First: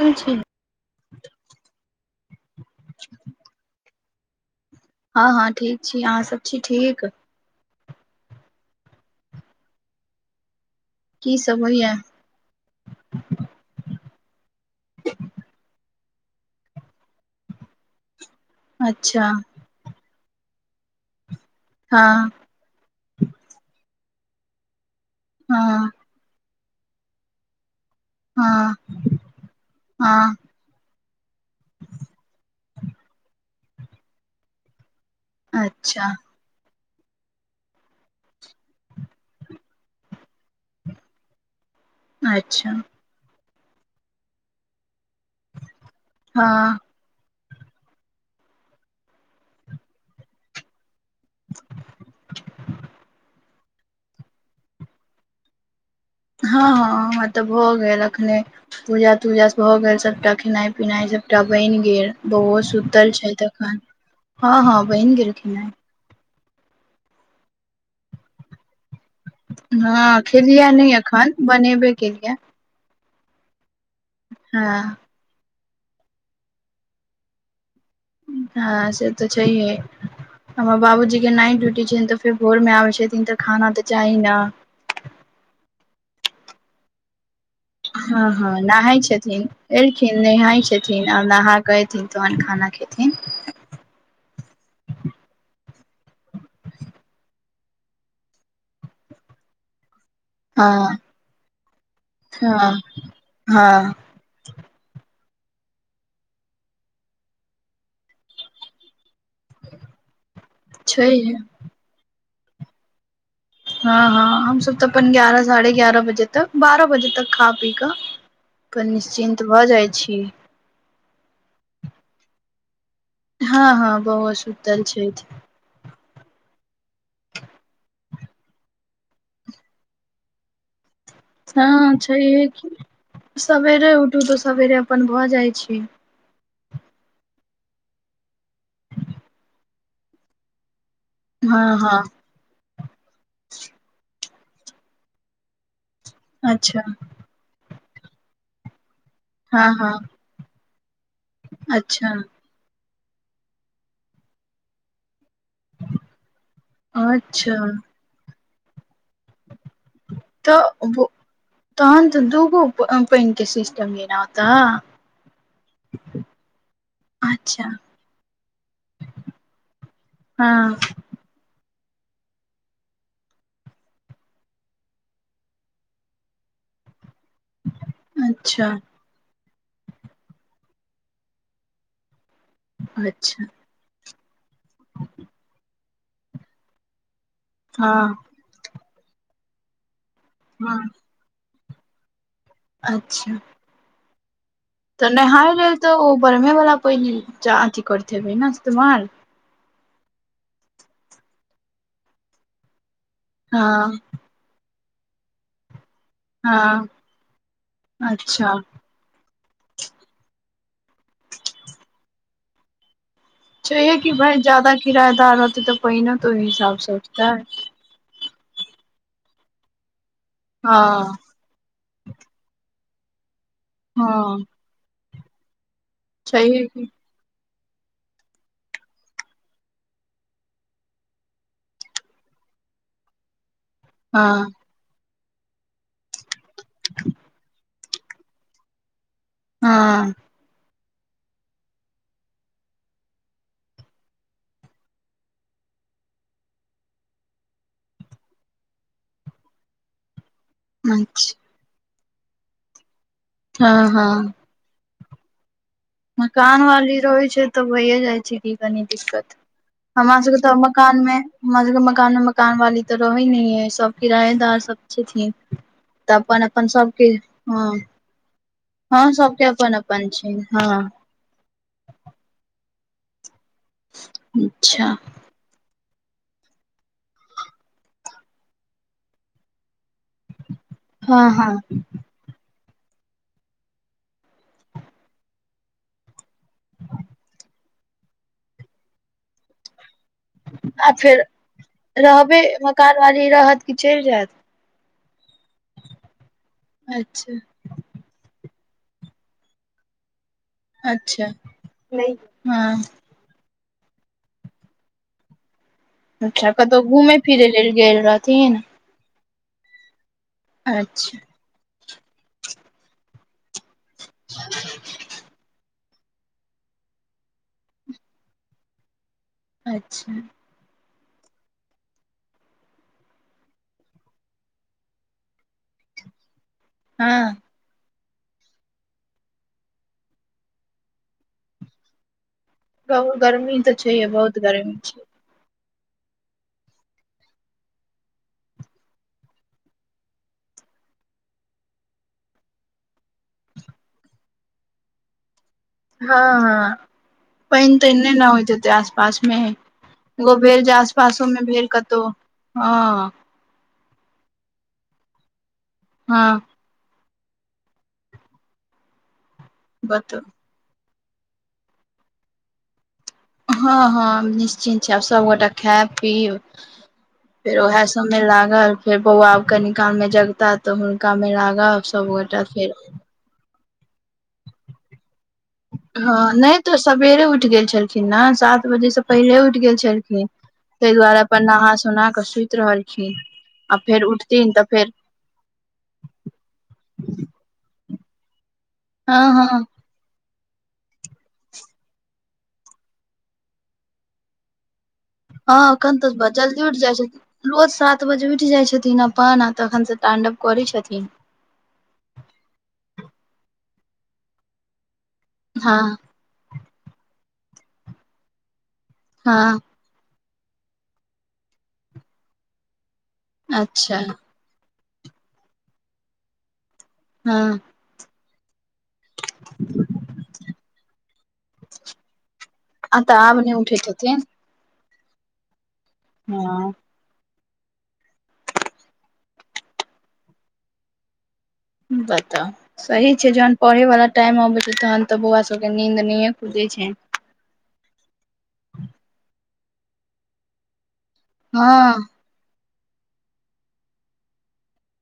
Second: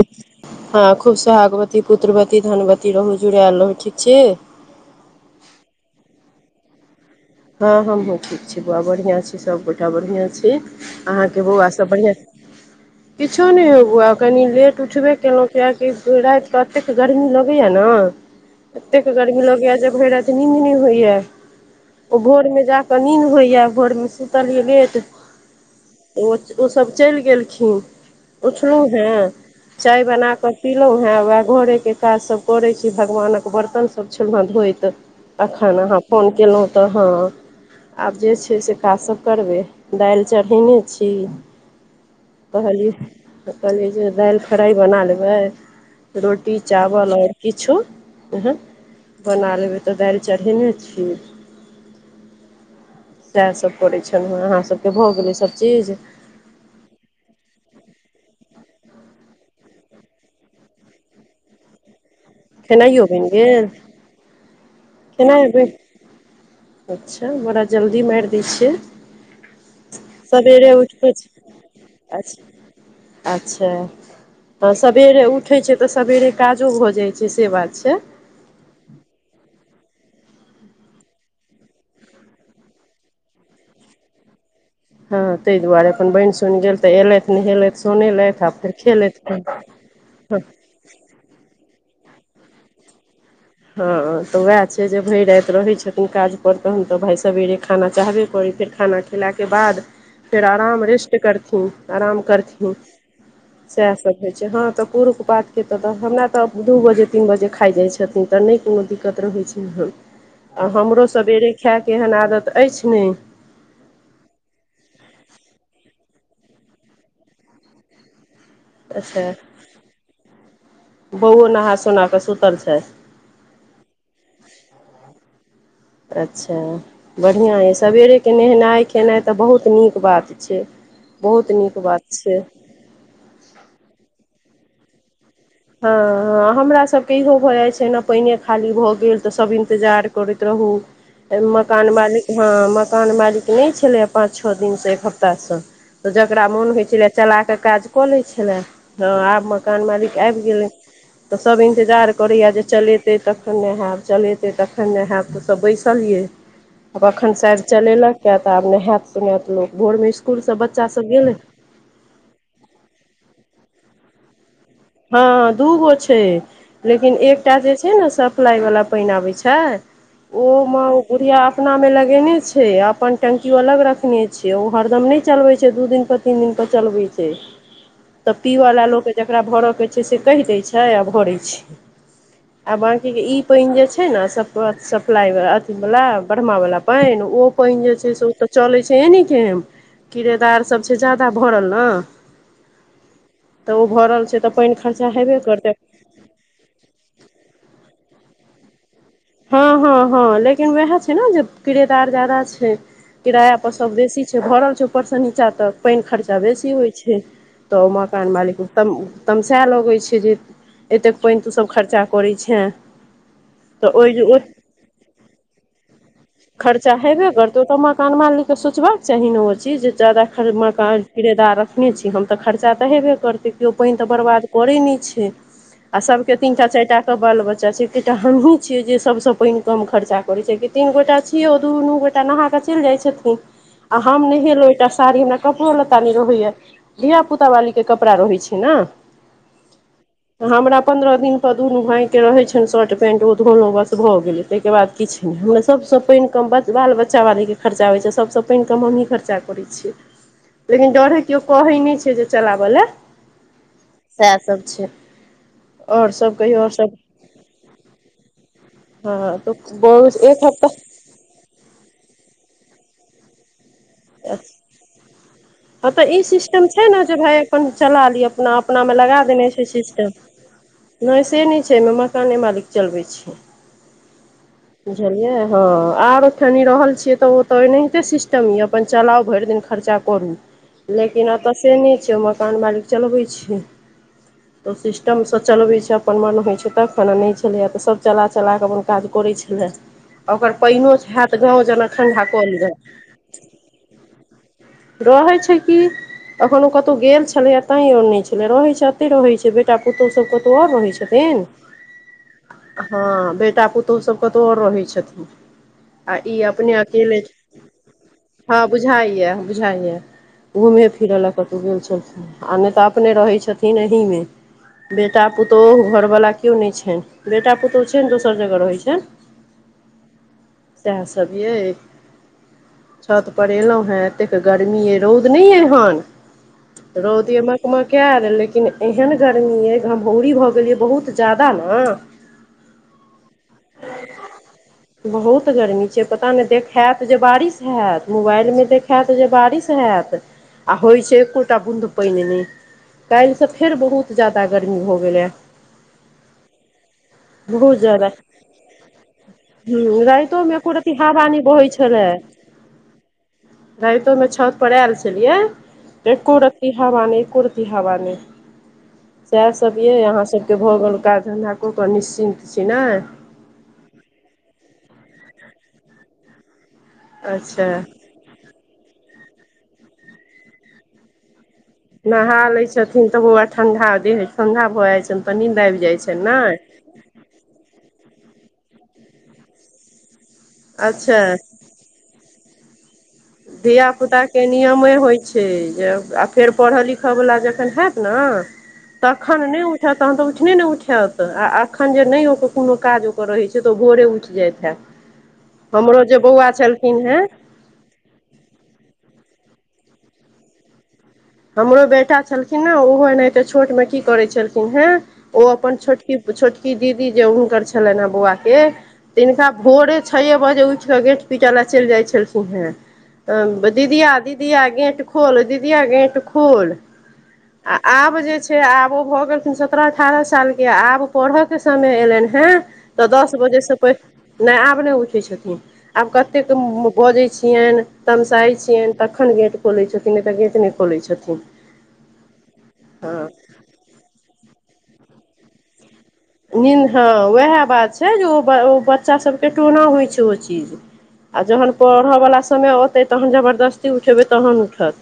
छी? हँ खूब सोहागवती पुत्रवती धनवती रहू जुड़ायल रहू ठीक छिये हँ हँ ठीक छी अहाँ सब छी ठीक हँ हमहुँ ठीक छी बौआ बढ़ियां छी सबगोटा बढ़ियां छै की अहाँके सब बौआ सभ होइया बढ़िआँ किछो नहि हेबौ आ कनि लेट उठबे केलहुँ कियकि रातिके एतेक गर्मी लगैएा ने एतेक अच्छा गर्मी लोगय जे भेट राइत नींद नी होईए ओ हँ भोरमे जा कऽ नीन्द होइए भोरमे सुतलय लेट हँ ओसभ चलि गेलखिन। हँ पुछलहुँ हेँ चाय हँ बनााकऽ पलहुँ हेँ वएह घरेके काजसभ करैत छी। भगवानक बर्तन सभ छलहु हँ। धोइत अखन अहाँ अच्छा फोन केलहुँ तऽ ह आब जे छै से काज सब करबै दाएल चरहैने छी अच्छा हँ कहलिये जे दाइल फ्राइ बना छि ह रोटी हँ चावल और किछु एहन बना लेबै तऽ दाएल चढ़ेने छीय इएहसभ करैत छल ह अहाँ सभके भऽ गेलै सब चीज ह ह हमर तऽ भऽ गेल अखने पूजा तूजास भ भऽ गेल। सभटा खेनाइ पिनाइ सभटा बनि गेल। खेनाइयो बौउओसुतल बनि छै। त गेल अखन हँ हँ बहिन खेनाइ गेलखिन बनि हे। अच्छा बड़ा जल्दी मारि दै छियै। हँ सबेरे खेलियै उठि नहि कऽ एखन बनेबे केलियै अच्छा अच्छा। हँ तऽ सवेरे उठे छैतऽ सवेरे काजो भ जाइत छै ठिके बात छै। हँ से तऽ सही हय हमर बाबूजी के न ड्यूटी छैन। तऽ फेर घोर मे आबे छथिन तऽ खाना तऽ चाही ने। हँ ताहि दुआरे अपन बनि सुनि गेल। तऽ एलथि नहेलथि सोनेलथि आ फेर खेलथि नहााय छथिन आओर नहा गेक एथिनतहन खाना खेथिनह‌थिन हँ तऽ उएह छै। जे भरि राति रहै छथिन। काज पर तहन तऽ भाय सबेरे खाना चाहबे करी फेर खाना ख खेलाके बाद फेर आराम हँ रेस्ट करथिन आराम हँ करथिन। हँ सएह सब होइ छै। हँ तऽ पुरुखपातर छतथिनह महिला तऽ दू बजे तीन बजे खाइ जाइ छथिन। तऽ नहि कोनो दिक्कत रहै छै। हन आ हमरो छै सबेरे खायके एहन आदत अछि। नहि हँ हँ हमस तऽ अपन ग्यारह साढ़े ग्यारह बजे तक बारह बजे तक खा पी कऽ पर अच्छा निश्चिन्त भऽ जाइत छी। बौओ नहा सोनाकऽ सुतल छै। हँ हँ बहुत सुतल छै। अच्छा। बढ़िआँ यए सवेरेके नहेनाइ खेनाइ तऽ बहुत नीक बात छै। बहुत नीक हँ छै। बात यहे क सवेरे उठू तऽ सवेरे अपन भऽ जाइ छै। ह हमरासके इहो भऽ जाइत छै। ने पानिए खाली भऽ गेल। तऽ सभ इन्तजार करैत रहू। हँ मकान हँ मालिक हँ मकान मालिक नहि छलैए। पाँच छओ दिनसँ एक हफ्तासँ। त जेकरा मोन अच्छा होइ छलै। चला के काज कऽ ले छले। ह आब हँ मकान हँ मालिक आबि गेलै। तऽ सब अच्छा इन्तजार करैया जे चले ेतै तखन ने हयब चलेतै तखन ने होयब तऽसभ बैसलियै। आब अखन अच्छा साइदचलेलक यंऐह तऽ आब नहायत सुोनायत लोक भोर मिस तऽ तहन तऽ दूगो पानि के सिस्टम लेनाई होताय हँ दूगो छै। लेकिन एकटा अच्छा जे छै। ने सप्लाइवला पानि आबैत छै। हँ ओमे अपनामे लगेने छै। अपन टंकियो अलग रखने छै। ओ हरदम नहि चलबै छै। दू दिन पर तीन दिन पर चलबे छै। तब अच्छा पीला लोक के जेकरा भर छै। कहि दै छै। आ भरै छै। आ बाँकीे ई अच्छा पानि जे छै। ने सप्लाई अथी वाला बढ़मा वाला पान ओ पानि जे छै। हँ से चलै छै। ए ने के हँ किरेदारसभ छै। जा्यदाा भरल ने। अच्छा। तऽ ओ भऽ रहल छै। तऽ पानि तऽ खर्चा हेबे नहााय करतै लेल तऽ ओ बरमे वाला पहि अथी करतेै ने इस्तेमाल हँ हँ हँ लेकिन उएह छै ने जे किरेदार जादा छै, किराया पर सब हँ बेसी छै भरल छै ऊपर सऽ नीचा तक पानि खर्चा तऽ बेसी हँ होइ छै तऽ मकान अच्छा मालिक तम तमसायए लगै छै जे एतेक पानि तु सभ खर्चा करैत छ, सेहे कि भई ज्याददा किराएदार रहतै। तऽ पहि ने खर्चा हैबे करते उ तऽ मकान मालिक तऽ सोचबाक चाही ने ओ चीज जे जादा ख हँ मकान किरेदार एखने छी। हम तऽ खर्चा तऽ हेबे करतै। केओ पानि तऽ हँ बर्बाद करै नहि छै। आ सभके छैहे तीनटा चार कि टा बाल बच्चा छै एकटा हमहीं छियै जे सबस पानि कम खर्चा करे छै तीन गोटा छिए उ दूनू गेटा नहाय कऽ चैल जायत छथिन आ हम हँ नहेलू एकटा साड़ी हमरा कपड़ो लत्ता न रहैया धिय पुता वाली के कपड़ा रहै छै ने, हँ। हमरा पन्द्रह दिनपर दुनू भायके रहैत छनि शर्ट पैंट ओ धोलो बस भऽ गेलै ताहिके बाद किछु नहि हमरा सबसँ पानि कम बाल बच्चावालीके खर्चा होइ छै सभसँ पानि कम हमहीँ खर्चा करैत छियै, लेकिन डरै अच्छा केओ कहै नहि छै जे चलाबय लए हँ हँ। सब छै। मकान वाली रहै छै तऽ होहिए जाइ छै कि कनी दिक्कत हँ तऽ हमरा बहुत सबके एक तऽ हफ्ता मकान हमर सबके मकानो मकान वाली तऽ रहै नहि है सब किरायेदार सब अच्छे ी हँ तऽ ई सिस्टम छै ने जे भााय अपन चला ली अपना अपनामे हँ लगा सबके देने छै अपन अपन सिस्टम छै हँ नहि से नहि छै एहिमे मकाने मालिक चलबै छै, [unintelligible] बुझलियिया हँ आरठनि रहल छियै तऽ ओ तऽ एनाहिते सिस्टम यऽ अपन चलाउ भरि दिन खर्चा करू लेकिन हँ हँ एतय से नहि छै ओ मकान मार चलबै छै, तऽ सिस्टमसँ चलबै छै अपन मन होइ छै तख खना नहि छलैएा तऽ सभ चला चला कऽ अपन काज करैत छै, [unintelligible] ओकर आ पाननोो फेर हयत गाँव जेना ठं्डा रहबै कल जा मकान वाली रहत कि चलि जायत रहै छै कि, एखन ओ कतहु गेल अच्छा छलैया तां आऔर नहि छले रहै छै एते रहै छै बे बेटा पुतहु सब कतउ आओर रहै अच्छा छथिन हँ बेटा पुतहु सब कतौ आओर रहै छथिन ई अच्छा अपने कतहु घुमै अकेले फिरै लेल गेल रहथिन हँ बुझाइया बुझाइया घूमे फिरे अच्छा लऽ कतौ गेल छलन आ नहि तऽ अपने रहै छथिन एहि मे बेटा पुतो घरवलाा क केओ नहि छनि बेटा पुतहु छनि दोसर जगह रहैत छनि अच्छा सएह सब यै, छत पर एलहुं हें एतेक गर्मी ये रौद नहि य हन रौद हँ म मक लेकिन एहन गरमी अइ घमहौरी भऽ गेलियै बहुत ज्यादा ने कहु गर्मी तऽ छैहे बहुत गर्मी छै, बहुत गरमी छै पता नहि देखत जे बारिश हैत मोबाइलमे देखत जे बारिश हैत आ होइ छै एकोटा बुन्दू पाइन नै काइल सँ फेर बहुत ज्यादा गर्मी भऽ गेलैए। हँ हँ पाइन बहुत ताइन ज्यादा नय नऽ होइत आस पास मे ह एगो राइतो मे भेल एको जे आस रति हवा पासो मे भेल कतहु हँ, रातोमे छत पर आयल छलियै हँ एको र ती हवा नय एको रती हवा नइ सै सोचियै बतो अहाँ सब केँ भऽ गेल काज धन्धा कऽ कऽ निश्चिन्त छी नै हँ, हँ हम निश्चिन्त छी आब सबगोटा खाय-पीब फेर अच्छा ओहै सब मे लागल, फेर बौआ आब कनि काल मे जगता तऽ हुनका मे लागब नहा सबगोटा ले फेर छथिन तऽ बौआ ठंडा देह ठंडा भऽ जाय छनि त नीन्द आइब जा हँ नय तऽ सेबेरे उठि गेल छलखिन ने सात बजेसँ पहिले उठि गेल छलखिन ताहि अच्छा दुआरे अपन नहा सोना कऽ सुति रहलखिन आ धिय फेर पुता केँ उठथिन तऽ नियमे फेर होइ छै जे आ फेर पढ़ऽ लिखऽ वला जखन हयत नऽ हँ तखन नै हँ उ उठत तहन तऽ उठने नइ उठत आ एखन जे नय ओकर कोनो काज ओकर रहैत छै तऽ ओ भोरे उठि जाइत हैत हँ एखन हमरो जे तऽ बौआ जल्दी उठि जाइ छलखिन छथिन हेँ रोज सात बजे उठि जाइ छथिन अपन आ तखन सँ टाण्डव करै छथिन हमरो बेटा छलखिन नऽ ओहो एनाहिते छोट मे की करे छलखिन हे ओ अपन हँ छोटकी ओ छोटकी दीदी जे हुनकर छलनि हे बौआ केँ किनका हँ भोरे छ बजे उठ केँ गेट पिटे ला चैल जाइ छलखिन हे। अच्छा दीदिया, दी दीया गेट खोल, दीदीया गेट खोल हँ आ आब जे छै आबो ओ गेलखिन सत्रह-अठारह साल केँ आब पढ़य केँ समय एयलनि हेँ आ तऽ दस आब नहि बजेसँ उठैत पै, हेथिन नै आब नै उठै छथिन। आब कतेक हँ बजैत छियैन, तमसाइ छियैन तखन गेट खोलै छथिन नइ तऽ गेट नइ खोलै छथिन बताउ, सही हँ छै जहन पढ़े वाला टाइम आबे छै तहन तऽ बौआ सब केँ नीद नहिये खुजै छै नीन्द, हँ ओहै बात छै जे ओ ब ओ बच्चा सबकेँ टोना होइ छै ओ चीज आ हँ जहन पढ़यवला समय औतै तहन जबरदस्ती उठेबै तहन उठत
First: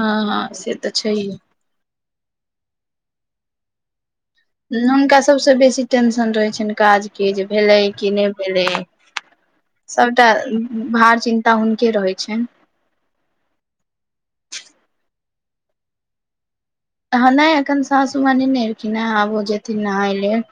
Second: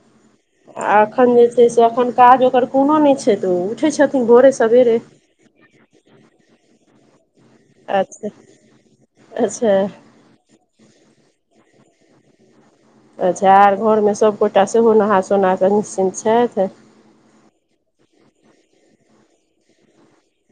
हँ हँ से तऽ आ छैहे एखन जे छै से एखन काज ओकर कोनो नइ छै तऽ ओ उठै छथिन भोरे सँ हुनका सबस बेसी टेंशन रहै छैन काज की जे भेलै कि नय अच्छा भेलै। अच्छा सब टा भार, चिन्ता हुनके रहै छैन अच्छा आर घरमे सभगोटा सेहो नहा सोना कऽ निश्चिन्त छथि हँ नइ एखन सासू माँ नय नऽ एलखिन हँ आब ओ जेथिन नहाय लेल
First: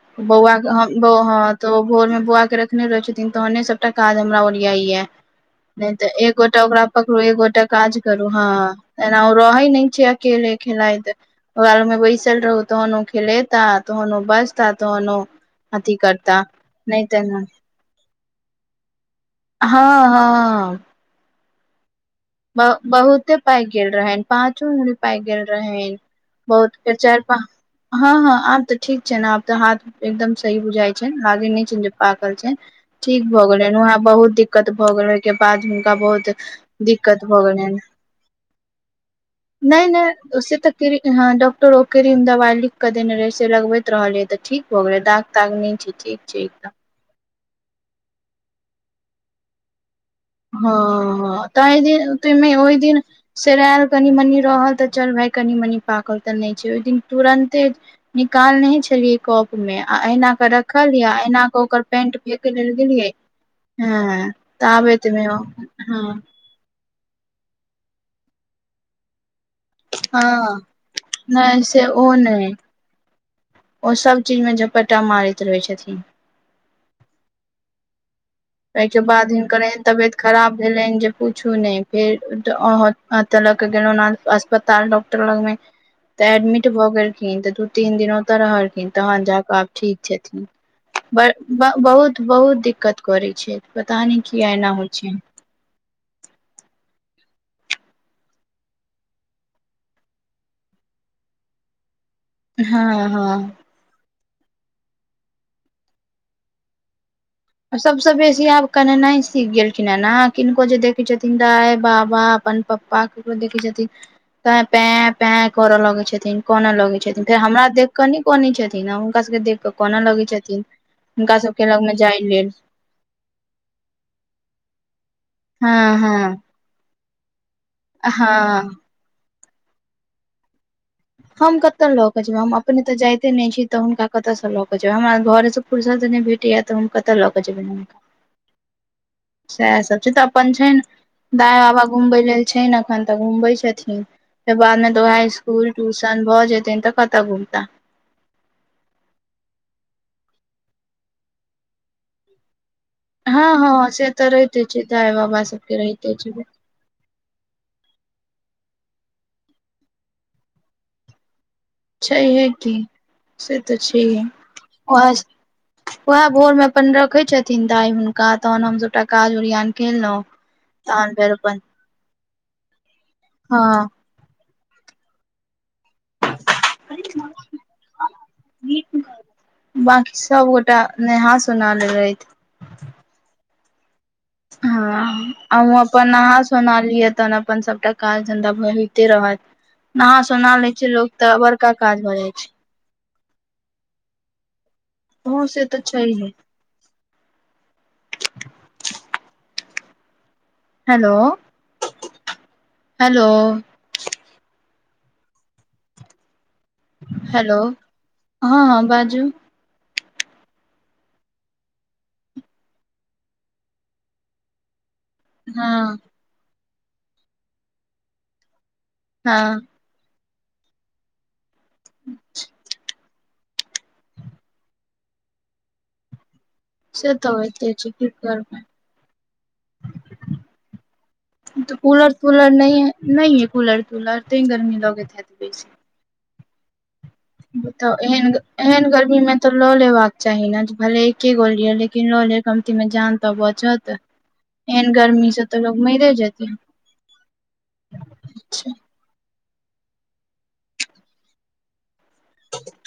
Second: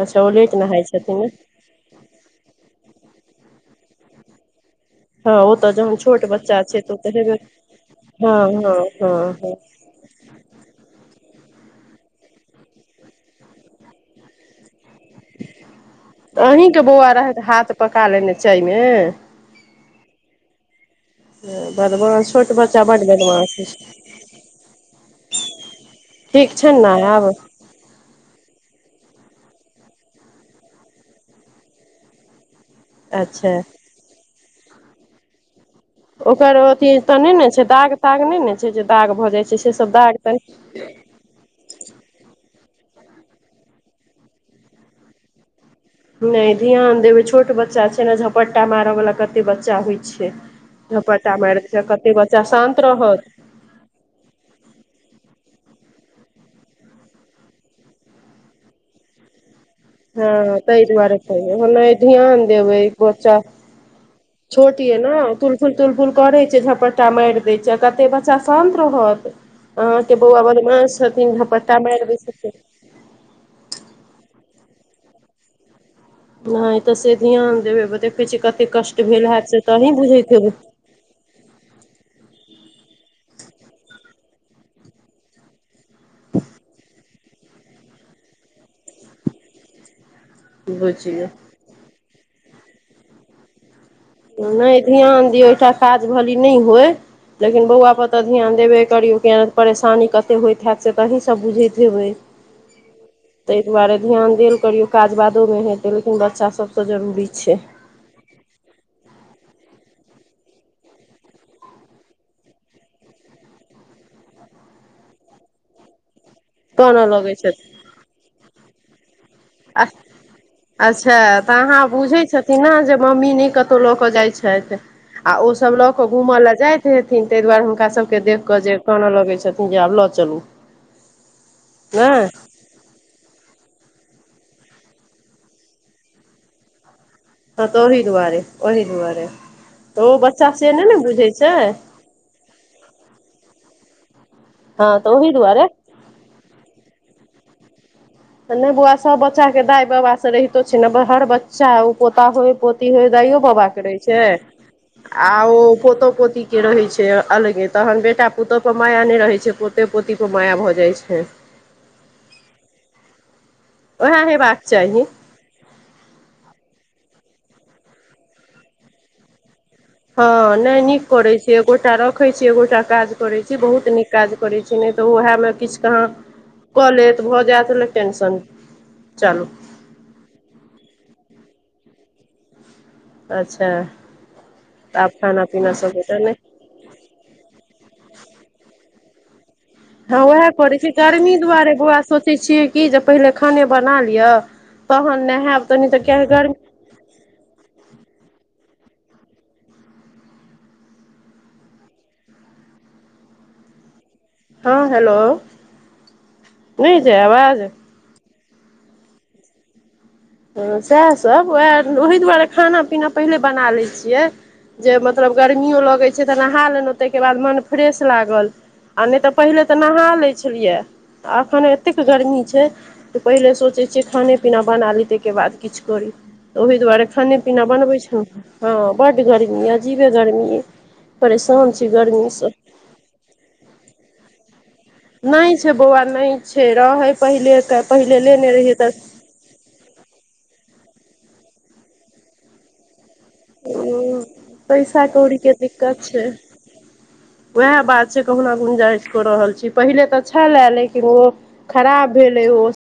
अच्छा ओ लेट बौआ केँ नहाय हम ब छथिन ने हँ तऽ ओ भोर मे बोआ केँ रखने रहे छथिन तहने सबटा काज हमरा ओरिया ये हँ ओ नय जहन तऽ छोट एक बच्चा गोटा छै ओकरा तऽ ओ तऽ पकड़ू एक हेबे गोटा काज करू हँ, एना ओ रहै नय छै केेले खेलाइत। बगालमे बैसल रहू तहन ओ खेलेता तहन ओ बजता तहन ओ अथी कर अही केँ बौआ रहैथ, हाथ पका लेने चायमे हँ हँ हँ बदमाश छोट ब बच्चा बड बहुते बदमाश होइ पायक गेल छै रहेैन पाँचो उड़ी पायक गेल रहेैन ठीक छै बहुत फेर ने चारि आब प हँ हँ आब तऽ ठीक छैन आब तऽ हाथ एकदम सही बुझााय छै लागे नय छै जे पाकल छै ठीक भऽ अच्छा गेलैन वहाँ बहुत दिक्कत भऽ गेल ओहिके बाद बहुत ओकर अथी तऽ दिक्कत नय भऽ ने छै, गेलनि दाग-ताग नय ने छै जे दाग भऽ जाइत छै से नहि सब नहि से दाग-ताग तऽ क्र ह डॉक्टर ओ क्रीम दवाई लिख के देने रहे से लगबैत रहले तऽ ठीक भ गेले दाग-ताग नय छै ठीक छै नय एकदम ध्यान देबै छोट बच्चा छै ने, झपट्टा मारयवला कते बच्चा होइ छै हँ झपट्टा हँ मारि दै ताहि छै जे कते आते बच्चा में ओहि शान्त दिन रहत सेरायल कनि-मनी रहल तऽ चल भाय कनी-मनी पाकल तऽ नय छै। ओहि दिन तुरंते निकालनहि छलियए कोप मे अहिना कऽ हँ ताहि रखल यै दुआरे अहिना कहियौ कऽ ओकर ओनाहि पेंट ध्यान फेेकैइ लेल देबै गेलियै बच्चा हम्म छोट ताबै ये तुलफुल -तुलफुल करै छै झपटटा मारि दै छै कते बच्चा शान्त रहत। अहाके बौआ हँ बदमास हतिन नहि झपट्ता से मैर ओ दइ नहि छथिन। ओ सब चीज मे झपटा मारैत रहै छथिन। नय तऽ से ध्यान देबै देखैत छी कत एहिके बाद हिनकर एहन तबियत खराब भेलनिन जे पुछु नय फेर ड अ अ अत ल गेलों अ अस्पताल डॉक्टर लग मे तऽ एडमिट भऽ गेलखिन तऽ दू तीन दिन ओतय रहलखिन तहन जााकऽ आब ठीक छथिन बुझिये ब बहुत बहुत दिक्कत करै छै पता नय क नय ध्यान दियौ एकटा काज भली नय होय लेकिन बौआ पर तऽ ध्यान देबे करियौ कियाऽ परेशानी कते होइत हैत से तऽ अहिसब बुझैत हेबै। हाँ ह। ताहि दुआरे ध्यान देल करियौ काज बादोमे हेतै लेकिन बच्चा सभसँ जरूरी छै। सबस बेसी आब कनेनाय सीख गेलखिन हऽ ने किनको जे देखे छथिन दाइ -बाबा अपन प्प पापा ककरो देखै छथिन त पे पे करऽ लगै छथिन कोनऽ लगै छथिन फेर हमरा देख कऽ न कने छथिन हुनका सबके देख आ कोनऽ लगै छथिन हुनका सब के लगमे बुझैय छथिन नऽ जे म्ममी नै कतुउ लॉ कऽ जाइ छैथ आ अ सब लॉ हँ कऽ धुमअ हँ ला जैत थिन ताहि दुआरे हुनका सबके देख कऽ हँ जे कने लगैत छथिन जे आब लऽ चलू। हम कत लऽ केऽ नहि जेबै हम अपने तऽ जायइते नय छी त हुनका कतऽ स लऽ के जाबै हमर घर स फुरसत नै भेटय तऽ हम क तऽ लऽ कऽ जेबै नऽ। ताई दुआारे। ओहि दुआरे। सएह सब छै ओ तऽ अपन बच्चा से छैन नहि ने बुझै छै दाइबाबा घुमबै लेल छै ने एखन तऽ घुमबै छथिन। फेर हँ बादमे तऽ ओहि वाइट दुआरे इस्कुल -टूशन भऽ हऽ जेतेै तऽ कतह धुमता। तऽ नय बौआ सब बच्चा के दाइ बाबा से रहितो छै ने हर बच्चा ओ पोता होय पोऽ हे दाइयो हँ बाबा के हँ रहे से तऽ रहिते दाइ छै बाबा आओ सबके रहिते पोतो-पोती छै के रहे छै। से अलगे तहन बेटा-पुतहु पर माया नय रहैत छै पोते पोती पर माया भऽ जाइत छै। छै है की से तऽ छै ह उएह हेबाक चाही आ वएह भोर मे अपन रखै छथिन ताइ हुनका तहन हम सभटा काज ओरियान केलहुँ हँ नै नीक तहन करै फेर अपन छिय गोटा रखै छी एगोटा काज करै छी बहुत हँ नीक काज करैत छी नै तऽ उएहमे किछु कहाँ। कऽ लेत भऽ जायत नै टेंशन चलू। बांकी सब गोटा नेहा सुना लेेबैथ। अच्छा। आब हँ खाना पीना अहुँ सब अपन गोटा नहि नहा सु सोना लिय तहन अपन सबटा काज धन्दा भइते तेरह। हँ उएह करै छै गर्मी बड़का दुआरे बौआ काज भऽ जाइ सोचै छै छियै। की जे पहिले खाने बना लिअ तहन हँ से नहायब तऽ तनी नै त छैहे गर्मी हेलो हेलो। हँ हेलो। नहि जाय हेलो आवाज हँ हँ बाजू। हँ सएहसब उएह ओही-दुआरे खाना पीना पहिले बना लैइ छियै। जे मतलब हँ गर्मियो लगै छै तऽ नहा लेलौ ताहिकेबाद मन फ्रेश लागल। आ नै तऽ पहिले हँ तऽ नहा लै छलिया एखन एतेक गर्मी छै। तऽ पहिले सोचै छियै खाने पीना बना ली ताईके बाद किछु करी। ओहि दुआरे से तऽ खाने पीना होइते छै बनबै की छलौ करबै हँ बड गर्मी अजीबे गर्मी। परेशान छी गर्मीसँ। नै एइ कूलर-तुलर तै गर्मी लगैत। हैत नै बेसी छै बौआ नै छै रहै पहिले एकटा बताउ पहिले एहन लेने रहियै एहन तऽ। गर्मी मे तऽ ल लेबाक चाही। न भले एके गो लिय लेकिन ल लिय कमती मे जान तऽ बचत एहन पैसा गर्मीसँ कौड़ीके तऽ लोक मैरे जेतै वएह बात छै कहुना गुंजाइस। कऽ रहल छी पहिले तऽ छेला लेकिन ओ खराब भेलै ओ।